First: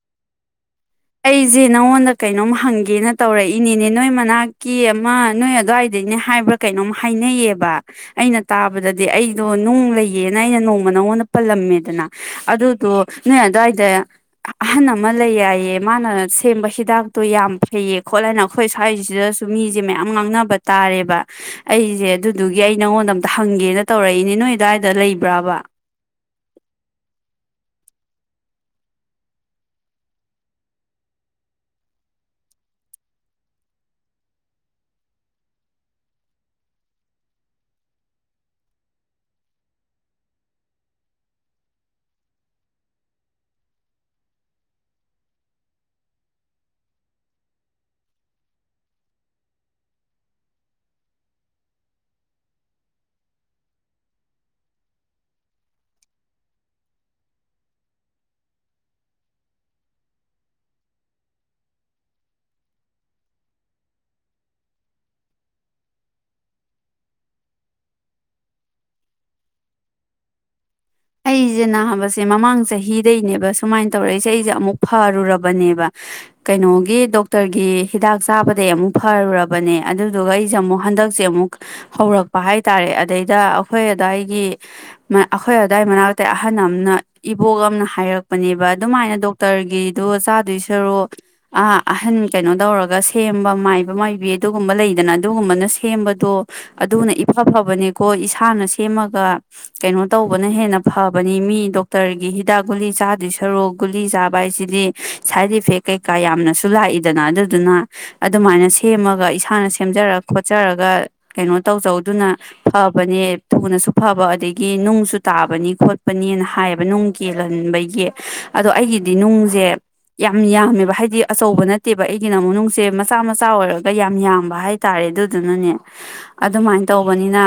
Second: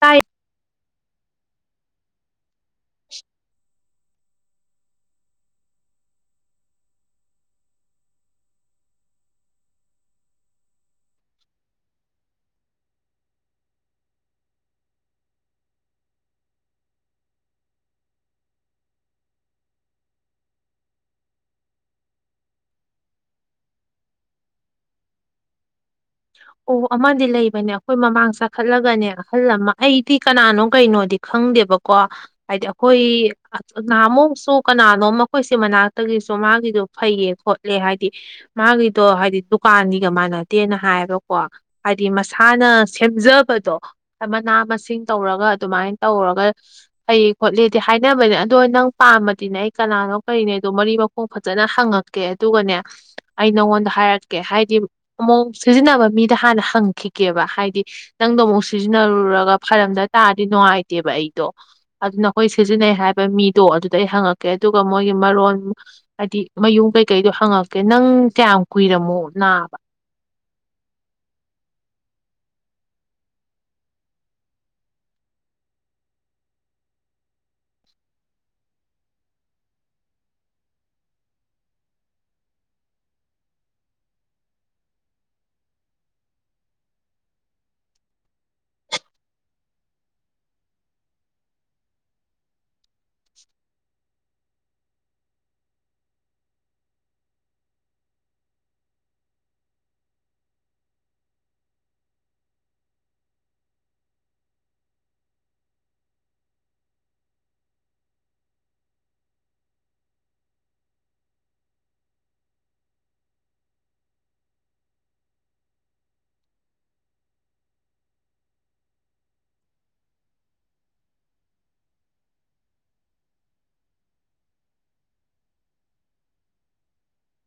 ꯇꯥꯏ ꯑꯩꯁꯦ ꯅꯉꯣꯟꯗ ꯀꯩꯅꯣꯝ ꯍꯪꯒꯦꯅ ꯇꯧꯔꯛꯏꯅꯤꯅꯦ ꯅꯣꯏ ꯃꯅꯥꯛꯀꯤ ꯑꯃ ꯅꯣꯏ ꯑꯗꯨꯋꯥꯏꯗꯩꯅꯦ ꯍꯥꯏꯕ꯭ꯔꯥ ꯀꯩꯅꯣꯝ ꯍꯥꯏꯅꯩꯌꯦꯕ ꯑꯩꯅ ꯇꯥꯕꯗꯗꯤ ꯑꯩꯗꯣ ꯅꯨꯡ ꯂꯩꯌꯦꯅ ꯑꯩꯅ ꯅꯣꯡꯃ ꯅꯉꯣꯟꯗ ꯄꯜꯂꯝꯃꯦꯗꯅ ꯑꯗꯨꯗꯣ ꯅꯣꯏ ꯑꯗꯨꯋꯥꯏꯗ ꯑꯍꯟ ꯑꯃ ꯂꯩ ꯍꯥꯏꯏꯌꯦꯕ ꯃꯥꯅ ꯁꯦꯝꯕ ꯍꯤꯗꯥꯛꯇꯣ ꯌꯥꯝ ꯐꯩꯌꯦ ꯈꯣꯠꯂꯦꯅ ꯑꯩꯈꯣꯏ ꯁ꯭ꯋꯥꯏꯁꯤꯗꯁꯨ ꯃꯤꯁꯦ ꯃꯌꯥꯝ ꯉꯥꯡꯅꯕ ꯇꯥꯔꯦꯕ ꯑꯩꯁꯦ ꯑꯗꯨꯗꯨꯒꯤ ꯑꯩ ꯅꯉꯣꯟꯗ ꯑꯝꯇ ꯍꯪꯒꯦꯅ ꯇꯧꯔꯛꯏꯅꯦ ꯅꯣꯏ ꯑꯗꯨ꯭ꯋꯥꯏꯗ ꯂꯩꯕ꯭ꯔꯥꯕ ꯑꯣ ꯑꯃꯗꯤ ꯂꯩꯕꯅꯦ ꯑꯩꯈꯣꯏ ꯃꯃꯥꯡ ꯆꯈꯠꯂꯒꯅꯦ ꯑꯍꯜ ꯑꯃ ꯑꯩꯗꯤ ꯀꯅꯥꯅꯣ ꯀꯩꯅꯣꯗꯤ ꯈꯪꯗꯦꯕꯀꯣ ꯍꯥꯏꯗꯤ ꯑꯩꯈꯣꯏ ꯅꯍꯥꯃꯨꯛꯁꯨ ꯀꯅꯥꯅꯣ ꯃꯈꯣꯏꯁꯦ ꯃꯅꯥꯛꯇꯒꯤꯁꯨ ꯃꯥꯒꯤꯗꯣ ꯐꯩꯌꯦ ꯈꯣꯠꯂꯦ ꯍꯥꯏꯗꯤ ꯃꯥꯒꯤꯗꯣ ꯍꯥꯏꯗꯤ ꯗꯨꯀꯥꯟꯒꯤꯒ ꯃꯥꯟꯅꯗꯦꯅ ꯍꯥꯏꯕꯀꯣ ꯍꯥꯏꯗꯤ ꯃꯁꯥꯅ ꯁꯦꯝꯖꯕꯗꯣ ꯃꯅꯥ ꯃꯁꯤꯡ ꯇꯧꯔꯒ ꯑꯗꯨꯃꯥꯏꯅ ꯇꯧꯔꯒ ꯐꯩ ꯈꯣꯠꯂꯤꯦꯗꯤ ꯍꯥꯏꯅꯕꯅꯦ ꯑꯗꯣ ꯅꯪ ꯄꯥꯃꯗꯤꯅꯦ ꯑꯩ ꯀꯅꯥꯅꯣ ꯀꯔꯤꯅꯦ ꯑꯗꯣ ꯃꯔꯤ ꯃꯈꯣꯡ ꯐꯖꯅ ꯍꯪꯉꯛꯀꯦ ꯑꯗꯨꯒꯅꯦ ꯑꯩ ꯅꯪꯉꯣꯟꯗ ꯍꯥꯏꯔꯛꯀꯦ ꯍꯥꯏꯗꯤ ꯑꯃ ꯁꯤꯖꯤꯟꯅꯕ ꯃꯤꯗ ꯍꯥꯟꯅ ꯍꯪꯈꯤꯒꯦꯕ ꯍꯥꯏꯗꯤ ꯅꯪꯗꯣ ꯑꯃꯨꯛ ꯁꯤꯖꯤꯟꯅꯔꯨꯔꯒ ꯐꯔꯝꯗ ꯇꯥꯔꯗꯤ ꯅꯨꯡꯉꯥꯏꯇꯦꯕ ꯑꯩꯗꯣ ꯑꯗꯨꯅ ꯍꯈꯣꯏ ꯁꯤꯖꯤꯟꯅꯩ ꯍꯥꯏꯕ ꯃꯤꯗꯣ ꯑꯗꯨꯗ ꯑꯩ ꯍꯪꯉꯛꯀꯦ ꯑꯗꯨꯒ ꯃꯣꯏꯒꯤ ꯃꯔꯣꯟ ꯍꯥꯏꯗꯤ ꯃꯌꯨꯝ ꯀꯩꯀꯩꯗꯣ ꯍꯪꯉꯛꯀꯦ ꯅꯪ ꯀꯌꯥꯝ ꯀꯨꯏꯔꯝꯃꯣ ꯅꯥꯕ ꯑꯩꯁꯦ ꯅꯥꯕꯁꯦ ꯃꯃꯥꯡ ꯆꯍꯤꯗꯩꯅꯦꯕ ꯁꯨꯃꯥꯏꯅ ꯇꯧꯔꯛꯏꯁꯦ ꯑꯩꯁꯦ ꯑꯃꯨꯛ ꯐꯔꯨꯔꯕꯅꯦꯕ ꯀꯩꯅꯣꯒꯤ ꯗꯣꯛꯇꯔꯒꯤ ꯍꯤꯗꯥꯛ ꯆꯥꯕꯗꯒꯤꯩ ꯑꯃꯨꯛ ꯐꯔꯨꯔꯕꯅꯦ ꯑꯗꯨꯗꯨꯒ ꯑꯩꯁꯦ ꯑꯃꯨꯛ ꯍꯟꯗꯛꯁꯦ ꯑꯃꯨꯛ ꯍꯧꯔꯛꯄ ꯍꯥꯏꯇꯥꯔꯦ ꯑꯗꯩꯗ ꯑꯩꯈꯣꯏ ꯑꯗꯥꯋꯥꯏꯒꯤ ꯑꯩꯈꯣꯏ ꯑꯗꯨꯗꯥꯏ ꯃꯅꯥꯛꯇ ꯑꯍꯟ ꯑꯃꯅ ꯏꯕꯣꯛ ꯑꯃꯅ ꯍꯥꯏꯔꯛꯄꯅꯦꯕ ꯑꯗꯨꯃꯥꯏꯅ ꯗꯣꯛꯇꯔꯒꯤꯗꯨꯣ ꯆꯥꯗꯣꯏ ꯁꯔꯣ ꯑ ꯑꯍꯟ ꯀꯩꯅꯣ ꯇꯧꯔꯒ ꯁꯦꯝꯕ ꯃꯥꯏꯕ ꯃꯥꯏꯕꯤ ꯑꯗꯨꯒꯨꯝꯕ ꯂꯩꯗꯅ ꯑꯗꯨꯒꯨꯝꯕꯅ ꯁꯦꯝꯕꯗꯣ ꯑꯗꯨꯅ ꯏꯐ ꯐꯕꯅꯦꯀꯣ ꯏꯁꯥꯅ ꯁꯦꯝꯃꯒ ꯀꯩꯅꯣ ꯇꯧ ꯇꯧꯕꯅ ꯍꯦꯟꯅ ꯐꯕꯅꯤ ꯃꯤ ꯗꯣꯛꯇꯔꯒꯤ ꯍꯤꯗꯥꯛ ꯒꯨꯂꯤ ꯆꯥꯗꯣꯏ ꯁꯔꯨ ꯒꯨꯂꯤ ꯆꯥꯕ ꯍꯥꯏꯁꯤꯗꯤ ꯁꯥꯏꯠ ꯏꯐꯦꯛ ꯀꯩꯀꯥ ꯌꯥꯝꯅꯁꯨ ꯂꯥꯛꯏꯗꯅ ꯑꯗꯨꯗꯨꯅ ꯑꯗꯨꯃꯥꯏꯅ ꯁꯦꯝꯃꯒ ꯏꯁꯥꯅ ꯁꯦꯝꯖꯔ ꯈꯣꯠꯆꯔꯒ ꯀꯩꯅꯣ ꯇꯧꯖꯧꯗꯨꯅ ꯐꯕꯅꯦ ꯊꯨꯅꯁꯨ ꯐꯕ ꯑꯗꯒꯤ ꯅꯨꯡꯁꯨ ꯇꯥꯕꯅꯤ ꯈꯣꯠꯄꯅꯤꯅ ꯍꯥꯏꯌꯦꯕ ꯅꯨꯡ ꯀꯦꯜꯍꯟꯕꯒꯤ ꯑꯗꯣ ꯑꯩꯒꯤꯗꯤ ꯅꯨꯡꯁꯦ ꯌꯥꯝ ꯌꯥꯝꯃꯦꯕ ꯍꯥꯏꯗꯤ ꯑꯆꯧꯕ ꯅꯠꯇꯦꯕ ꯑꯩꯒꯤ ꯅꯃꯅꯨꯡꯁꯦ ꯃꯆꯥ ꯃꯆꯥ ꯑꯣꯏꯔꯒ ꯌꯥꯝ ꯌꯥꯝꯕ ꯍꯥꯏꯇꯥꯔꯦ ꯑꯗꯨꯗꯨꯅꯅꯦ ꯑꯗꯨꯃꯥꯏꯅ ꯇꯧꯕꯅꯤꯅ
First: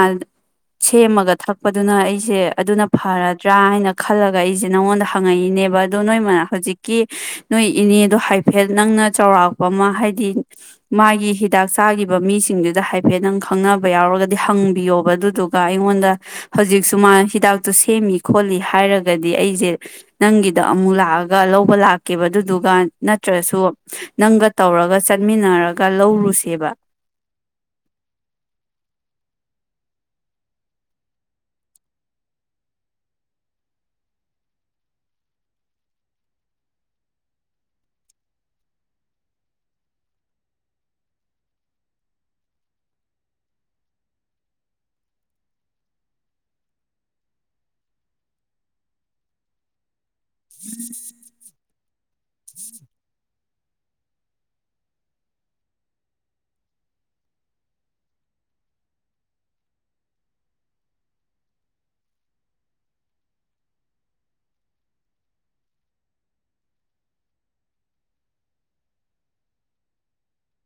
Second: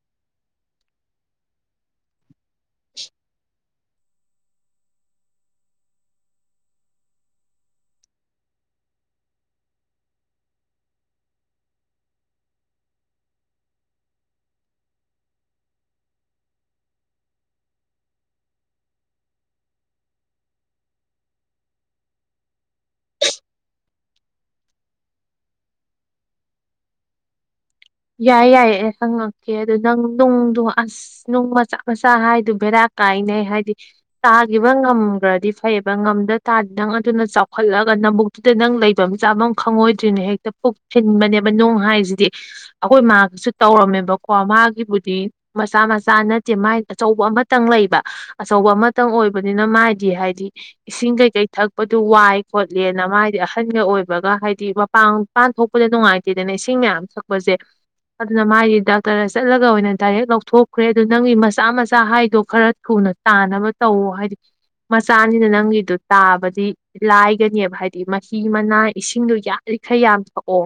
ꯁꯦꯝꯃꯒ ꯊꯛꯄꯗꯨꯅ ꯑꯩꯁꯦ ꯑꯗꯨꯅ ꯐꯔꯗ꯭ꯔꯥ ꯍꯥꯏꯅ ꯈꯜꯂꯒ ꯑꯩꯁꯦ ꯅꯪꯉꯣꯟꯗ ꯍꯪꯉꯛꯏꯅꯦꯕ ꯑꯗꯣ ꯅꯣꯏ ꯃ ꯍꯧꯖꯤꯛꯀꯤ ꯅꯣꯏ ꯏꯅꯦꯗꯣ ꯍꯥꯏꯐꯦꯠ ꯅꯪꯅ ꯆꯥꯎꯔꯥꯛꯄ ꯑꯃ ꯍꯥꯏꯗꯤ ꯃꯥꯒꯤ ꯍꯤꯗꯥꯛ ꯆꯥꯈꯤꯕ ꯃꯤꯁꯤꯡꯗꯨꯗ ꯍꯥꯏꯐꯦꯠ ꯅꯪ ꯈꯪꯅꯕ ꯌꯥꯎꯔꯒꯗꯤ ꯍꯪꯕꯤꯌꯣꯕ ꯑꯗꯨꯗꯨꯒ ꯑꯩꯉꯣꯟꯗ ꯍꯧꯖꯤꯛꯁꯨ ꯃꯥ ꯍꯤꯗꯥꯛꯇꯨ ꯁꯦꯝꯃꯤ ꯈꯣꯠꯂꯤ ꯍꯥꯏꯔꯒꯗꯤ ꯑꯩꯁꯦ ꯅꯪꯒꯤꯗ ꯑꯃꯨꯛ ꯂꯥꯛꯑꯒ ꯂꯧꯕ ꯂꯥꯛꯀꯦꯕ ꯑꯗꯨꯗꯨꯒ ꯅꯠꯇ꯭ꯔꯁꯨ ꯅꯪꯒ ꯇꯧꯔꯒ ꯆꯠꯃꯤꯟꯅꯔꯒ ꯂꯧꯔꯨꯁꯦꯕ ꯌꯥꯏ ꯌꯥꯏꯌꯦ ꯑꯩ ꯈꯪꯉꯛꯀꯦ ꯑꯗꯨꯗ ꯅꯪ ꯅꯨꯡꯗꯣ ꯑꯁ ꯅꯨꯡ ꯃꯆꯥ ꯃꯆꯥ ꯍꯥꯏꯗꯨ ꯚꯦꯔꯥ ꯀꯥꯏꯅꯩ ꯍꯥꯏꯗꯤ ꯇꯥꯈꯤꯕ ꯉꯝꯈ꯭ꯔꯗꯤ ꯐꯩꯌꯦꯕ ꯉꯝꯗ ꯇꯥꯔꯗꯤ ꯅꯪ ꯑꯗꯨꯅ ꯆꯥꯎꯈꯠꯂꯒ ꯅꯕꯨꯛꯇꯨꯗ ꯅꯪ ꯂꯩꯕ ꯃꯆꯥ ꯑꯃ ꯈꯪꯉꯣꯏꯗ꯭ꯔꯤꯅꯣ ꯍꯦꯛꯇ ꯄꯨꯛ ꯊꯤꯟꯕꯅꯦꯕ ꯅꯨꯡ ꯍꯥꯏꯁꯤꯗꯤ ꯑꯩꯈꯣꯏ ꯃꯥꯒꯁꯨ ꯇꯧꯔꯝꯃꯦꯕꯀꯣ ꯃꯥꯒꯤꯕꯨꯗꯤ ꯃꯆꯥ ꯃꯆꯥ ꯅꯠꯇꯦ ꯃꯥꯥꯏ ꯑꯆꯧꯕ ꯑꯃꯇꯪ ꯂꯩꯕ ꯑꯆꯧꯕ ꯑꯃꯇꯪ ꯑꯣꯏꯕꯅꯤꯅ ꯃꯥꯗꯤ ꯍꯥꯏꯗꯤ ꯏꯁꯤꯡ ꯀꯩꯀꯩ ꯊꯛꯄꯗꯨ ꯋꯥꯏ ꯈꯣꯠꯂꯦꯅ ꯃꯥꯗꯤ ꯑꯍꯟꯒ ꯑꯣꯏꯕꯒ ꯍꯥꯏꯗꯤ ꯃꯄꯥꯟꯄꯥꯟ ꯊꯣꯛꯄꯗ ꯅꯨꯡꯉꯥꯏꯇꯦꯗꯅ ꯏꯁꯤꯡ ꯃꯌꯥꯝ ꯊꯛꯄꯁꯦ ꯑꯗꯨꯅ ꯃꯥꯗꯤ ꯗꯥꯛꯇꯔꯗ ꯆꯠꯂꯒ ꯑꯣꯏꯅ ꯗꯥꯏꯔꯦꯛ ꯂꯧꯊꯣꯛꯈ꯭ꯔꯦ ꯑꯗꯨ ꯅꯪꯒꯤ ꯃꯆꯥ ꯃꯆꯥ ꯍꯥꯏꯗꯣ ꯈꯔ ꯊꯨꯅ ꯇꯥꯅꯕ ꯇꯧꯋ ꯍꯥꯏꯗꯤ ꯃꯆꯥꯅꯤꯅ ꯅꯪꯒꯤꯗꯣ ꯇꯥꯕꯗꯤ ꯂꯥꯏꯒꯅꯦꯕ ꯍꯥꯏꯗꯤ ꯃꯍꯤ ꯃꯅꯥ ꯏꯁꯤꯡꯗꯣ ꯌꯥꯂꯤꯈꯩ ꯌꯥꯝ ꯊꯛꯑꯣ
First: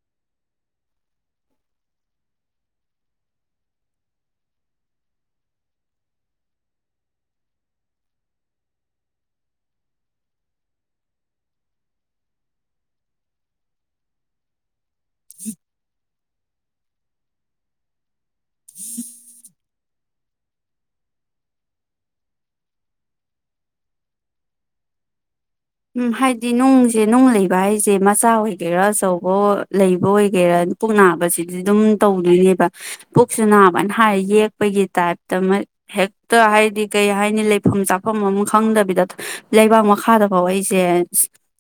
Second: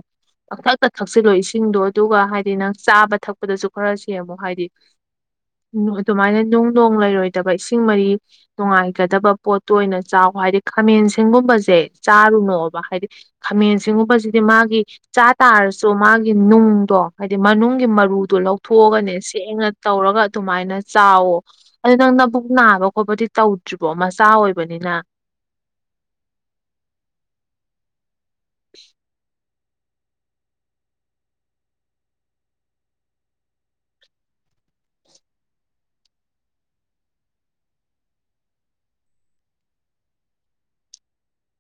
ꯄꯊꯛꯛꯇꯛ ꯊꯛꯁꯤꯜꯂꯣ ꯏꯁꯤꯡꯗꯣ ꯑꯗꯨꯒ ꯍꯥꯏꯗꯤ ꯅꯪ ꯆꯥꯕ ꯊꯛꯄꯗꯁꯨ ꯈꯔꯁꯦ ꯑꯃꯨꯛ ꯍꯥꯏꯗꯤ ꯑꯗꯨꯃꯥꯏꯅ ꯅꯨꯡ ꯅꯨꯡ ꯂꯩꯔꯣꯏꯗꯕ ꯏꯁꯤꯡ ꯃꯔꯤ ꯅꯨꯡꯉꯥꯏꯒꯗꯕ ꯄꯣꯠꯇꯣ ꯑꯣꯏꯅ ꯆꯥꯎ ꯍꯥꯏꯗꯤ ꯈꯥꯃꯦꯟ ꯒꯨꯝꯕꯁꯦ ꯆꯥꯔꯨꯅꯣꯕ ꯍꯥꯏꯗꯤ ꯈꯥꯃꯦꯟ ꯒꯨꯝꯕꯁꯤꯗꯤ ꯃꯥꯒꯤ ꯆ ꯇꯥꯔ ꯁꯣ ꯃꯥ ꯏꯨꯝ ꯇ ꯣ ꯍꯥꯏꯗꯤ ꯃꯅꯨꯡꯒꯤ ꯃꯔꯨ ꯑꯗꯨ ꯂꯧꯊꯣꯛꯑꯒꯅꯦ ꯁꯦꯡꯅ ꯇꯧꯔꯒ ꯑꯗꯨꯃꯥꯏꯅ ꯆꯥꯎꯋꯣ ꯑꯗꯨ ꯅꯪ ꯅꯕꯨꯛ ꯅꯥꯕ ꯈꯣꯠꯄꯗꯤ ꯇꯧꯗ꯭ꯔꯤꯕꯣ ꯃꯆꯥ ꯑꯣꯏꯕꯅꯤꯅ ꯎꯝ ꯍꯥꯏꯗꯤ ꯅꯨꯡꯁꯦ ꯅꯨꯡ ꯂꯩꯕ ꯍꯥꯏꯁꯦ ꯃꯁ ꯆꯥ ꯑꯣꯏꯒꯦꯔꯥ ꯆꯆꯧꯕꯣ ꯂꯩꯕ ꯑꯣꯏꯒꯦꯔꯥ ꯄꯨꯛ ꯅꯥꯕꯁꯤꯗꯤ ꯑꯗꯨꯝ ꯇꯧꯗꯣꯏꯅꯦꯕ ꯄꯨꯛꯁꯨ ꯅꯥꯕꯅ ꯍꯥꯏ ꯌꯦꯛꯄꯒꯤ ꯇꯥꯏꯞꯇ ꯍꯦꯛꯇ ꯍꯥꯏꯗꯤ ꯀꯩ ꯍꯥꯏꯅꯤ ꯂꯩꯐꯝ ꯆꯥꯐꯝ ꯑꯃ ꯈꯪꯗꯕꯤꯗ ꯂꯩꯕꯥꯛ ꯃꯈꯥꯗ ꯐꯧ ꯑꯩꯁꯦ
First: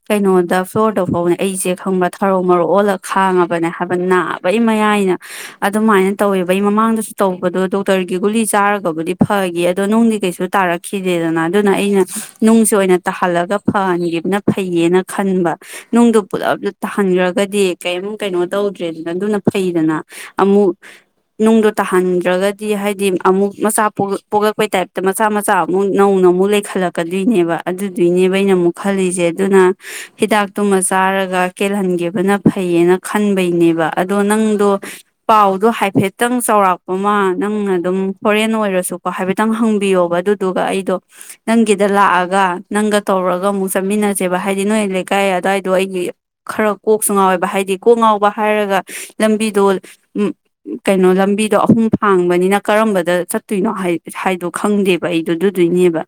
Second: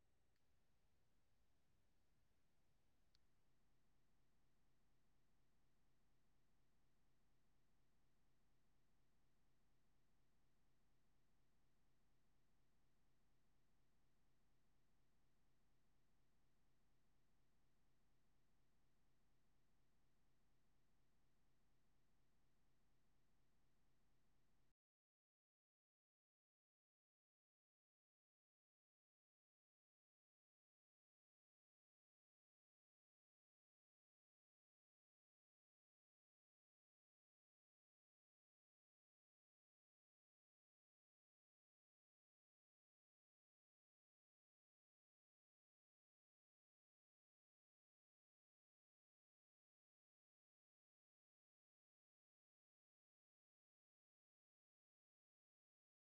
ꯀꯩꯅꯣꯗ ꯐ꯭ꯂꯣꯔꯗ ꯐꯥꯎꯅꯦ ꯑꯩꯁꯦ ꯈꯪꯕ ꯊꯔꯧ ꯃꯔꯣꯛ ꯑꯣꯜꯂꯒ ꯈꯥꯡꯉꯕꯅꯦ ꯍꯥꯏꯕ ꯅꯥꯕꯩ ꯃꯌꯥꯏꯅ ꯑꯗꯨꯃꯥꯏꯅ ꯇꯧꯋꯦꯕ ꯑꯩ ꯃꯃꯥꯡꯗꯁꯨ ꯇꯧꯕꯗꯣ ꯗꯣꯛꯇꯔꯒꯤ ꯒꯨꯂꯤ ꯆꯥꯔꯒꯕꯨꯗꯤ ꯐꯈꯤ ꯑꯗꯣ ꯅꯨꯡꯗꯤ ꯀꯩꯁꯨ ꯇꯥꯔꯛꯈꯤꯗꯦꯗꯅ ꯑꯗꯨꯅ ꯑꯩꯅ ꯅꯨꯡꯁꯦ ꯑꯣꯏꯅ ꯇꯥꯍꯜꯂꯒ ꯐꯍꯟꯈꯤꯕꯕꯅ ꯐꯩꯌꯦꯅ ꯈꯟꯕ ꯅꯨꯡꯗꯣ ꯄꯨꯜꯂꯞ ꯄꯨꯂꯞ ꯇꯥꯍꯟꯈ꯭ꯔꯒꯗꯤ ꯀꯔꯤꯝ ꯀꯩꯅꯣ ꯇꯧꯗ꯭ꯔꯦꯗꯅ ꯑꯗꯨꯅ ꯐꯩꯗꯅ ꯑꯃꯨꯛ ꯅꯨꯡꯗꯣ ꯇꯥꯍꯟꯗ꯭ꯔꯒꯗꯤ ꯍꯥꯏꯗꯤ ꯑꯃꯨꯛ ꯃꯆꯥ ꯄꯣꯛꯂꯛꯄꯩ ꯇꯥꯏꯞꯇ ꯃꯆꯥ ꯃꯆꯥ ꯑꯃꯨꯛ ꯅꯧꯅ ꯑꯃꯨꯛ ꯂꯩꯈꯠꯂꯛꯀꯗꯣꯏꯅꯦꯕ ꯑꯗꯨꯗꯨꯏꯅꯦꯕ ꯩꯅ ꯑꯃꯨꯛ ꯈꯜꯂꯤꯁꯦ ꯑꯗꯨꯅ ꯍꯤꯗꯥꯛꯇꯨꯃ ꯆꯥꯔꯒ ꯀꯦꯜꯍꯟꯒꯦꯕꯅ ꯐꯩꯌꯦꯅ ꯈꯟꯕꯩꯅꯦꯕ ꯑꯗꯣ ꯅꯪꯗꯣ ꯄꯥꯎꯗꯣ ꯍꯥꯏꯐꯦꯠꯇꯪ ꯆꯥꯎꯔꯥꯛꯄ ꯑꯃ ꯅꯪꯅ ꯑꯗꯨꯝ ꯐꯣꯔꯦꯟ ꯑꯣꯏꯔꯁꯨꯀꯣ ꯍꯥꯏꯐꯦꯠꯇꯪ ꯍꯪꯕꯤꯌꯣꯕ ꯑꯗꯨꯗꯨꯒ ꯑꯩꯗꯣ ꯅꯪꯒꯤꯗ ꯂꯥꯛꯑꯒ ꯅꯪꯒ ꯇꯧꯔꯒ ꯑꯃꯨꯛ ꯆꯠꯃꯤꯟꯅꯁꯦꯕ ꯍꯥꯏꯗꯤ ꯅꯣꯏ ꯂꯩꯀꯥꯏ ꯑꯗꯨꯋꯥꯏꯗꯣ ꯑꯩꯒꯤ ꯈꯔ ꯀꯣꯛꯁꯨ ꯉꯥꯎꯋꯦꯕ ꯍꯥꯏꯗꯤ ꯀꯣꯛ ꯉꯥꯎꯕ ꯍꯥꯏꯔꯒ ꯂꯝꯕꯤꯗꯣ ꯎ ꯀꯩꯅꯣ ꯂꯝꯕꯤꯗꯣ ꯑꯍꯨꯝ ꯐꯥꯡꯕꯅꯤꯅ ꯀꯔꯝꯕꯗ ꯆꯠꯇꯣꯏꯅꯣ ꯍꯥꯏꯗꯣ ꯈꯪꯗꯦꯕ ꯑꯩꯗꯣ ꯑꯗꯨꯗꯨꯏꯅꯦꯕ